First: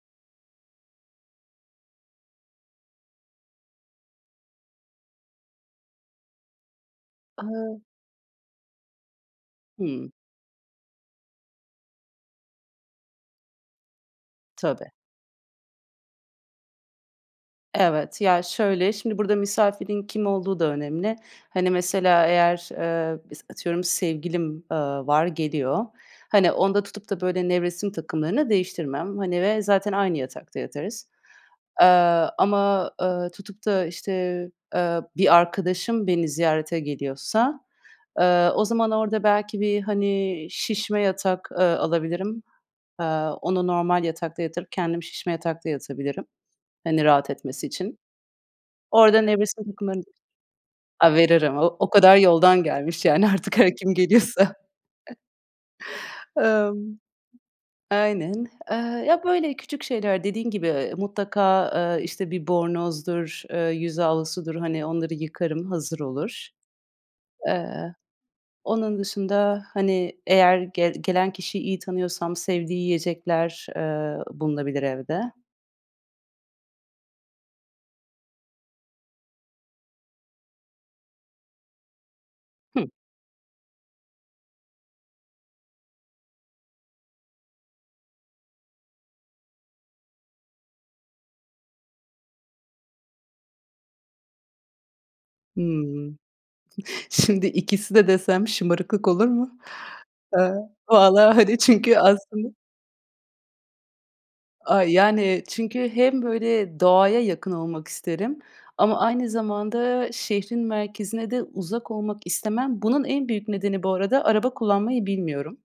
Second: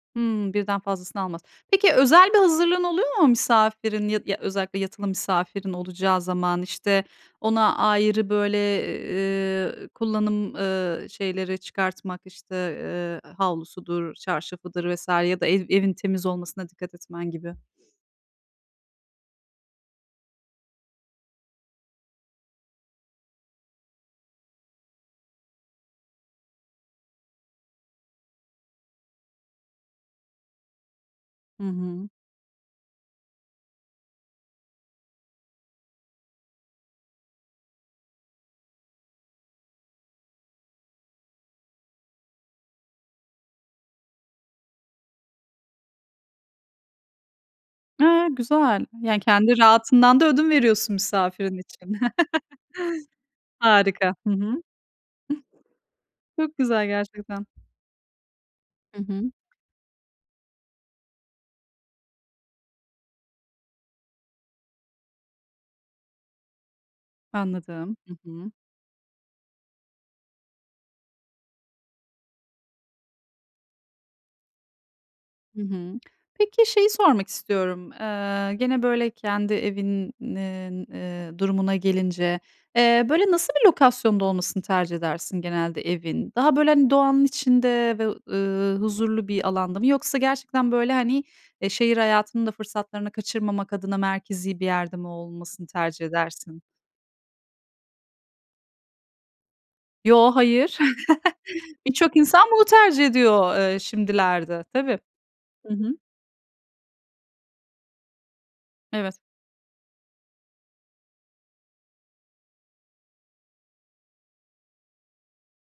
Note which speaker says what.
Speaker 1: Hımm, birden fazlasını almaz. Peki özel bir hazırlığın oluyor mu misafirin ya d ya, özellikle yatılı misafirin olacağı zaman? İşte, ona
Speaker 2: Hıı.
Speaker 1: ayrı, böyle, eee,
Speaker 2: Hımm.
Speaker 1: kullanım, ııı, şeyleri çıkartmak, işte, eee, havlusudur,
Speaker 2: Tabii.
Speaker 1: çarşafıdır vs. ya da ev evin temiz olmasına dikkat etmen gibi.
Speaker 2: Evet. Ya, şöyle, şimdi burada misafirin kim olduğu da önemli. Hani, mesela eğer, eee, bis atıyorum, sevgilim, aaa, var, geliyor. Hani, onda tutup da böyle nevresim takımlarını değiştirmem, hani, ve zaten aynı yatakta yatarız.
Speaker 1: Hı hı.
Speaker 2: Aaa, ama, ııı, tutup da, işte, eee, bir arkadaşım beni ziyarete geliyorsa, eee, o zaman orada belki bir, hani, şişme yatak, eee, alabilirim. Aaa, onu normal yatakta yatırıp kendim şişme yatakta yatabilirim, hani, rahat etmesi için.
Speaker 1: A, güzel. Yani,
Speaker 2: Orada
Speaker 1: kendi
Speaker 2: nevresim takımlarını d
Speaker 1: rahatından da ödün veriyorsun
Speaker 2: A,
Speaker 1: misafirin
Speaker 2: veririm. O o
Speaker 1: için.
Speaker 2: kadar yoldan gelmiş yani artık her kim
Speaker 1: Harika. Hı hı. Hıh.
Speaker 2: geliyorsa.
Speaker 1: Çok
Speaker 2: Emm.
Speaker 1: güzel gerçekten.
Speaker 2: Aynen. Eee,
Speaker 1: Hı
Speaker 2: ya,
Speaker 1: hı.
Speaker 2: böyle küçük şeyler, dediğin gibi, mutlaka, aaa, işte, bir bornozdur, eee, yüz havlusudur, hani, onları yıkarım, hazır olur. Eee,
Speaker 1: Anladım. Hı hı.
Speaker 2: onun dışında, hani, eğer gel gelen kişiyi iyi tanıyorsam sevdiği yiyecekler, eee, bulunabilir evde.
Speaker 1: Hı hı. Peki şeyi sormak istiyorum, eee, gene böyle kendi evinin, eee, durumuna gelince,
Speaker 2: Hı.
Speaker 1: eee, böyle, nasıl bir lokasyonda olmasını tercih edersin genelde evin? Daha böyle, hani, doğanın içinde ve ı ııı, huzurlu bir alanda mı? Yoksa gerçekten, böyle, hani, eee, şehir hayatının da fırsatlarını kaçırmamak adına merkezi bir yerde mi olmasını tercih
Speaker 2: Hımm.
Speaker 1: edersin?
Speaker 2: Şimdi ikisi de desem şımarıklık olur mu?
Speaker 1: Yo,
Speaker 2: Aaa,
Speaker 1: hayır.
Speaker 2: valla, hani, çünkü
Speaker 1: Birçok insan
Speaker 2: aslın
Speaker 1: bunu tercih ediyor, eee, şimdilerde.
Speaker 2: ay,
Speaker 1: Tabii.
Speaker 2: yani
Speaker 1: Hı
Speaker 2: çünkü
Speaker 1: hı.
Speaker 2: hem böyle doğaya yakın olmak isterim ama
Speaker 1: Evet.
Speaker 2: aynı zamanda şehrin merkezine de uzak olmak istemem. Bunun en büyük nedeni bu arada araba kullanmayı bilmiyorum.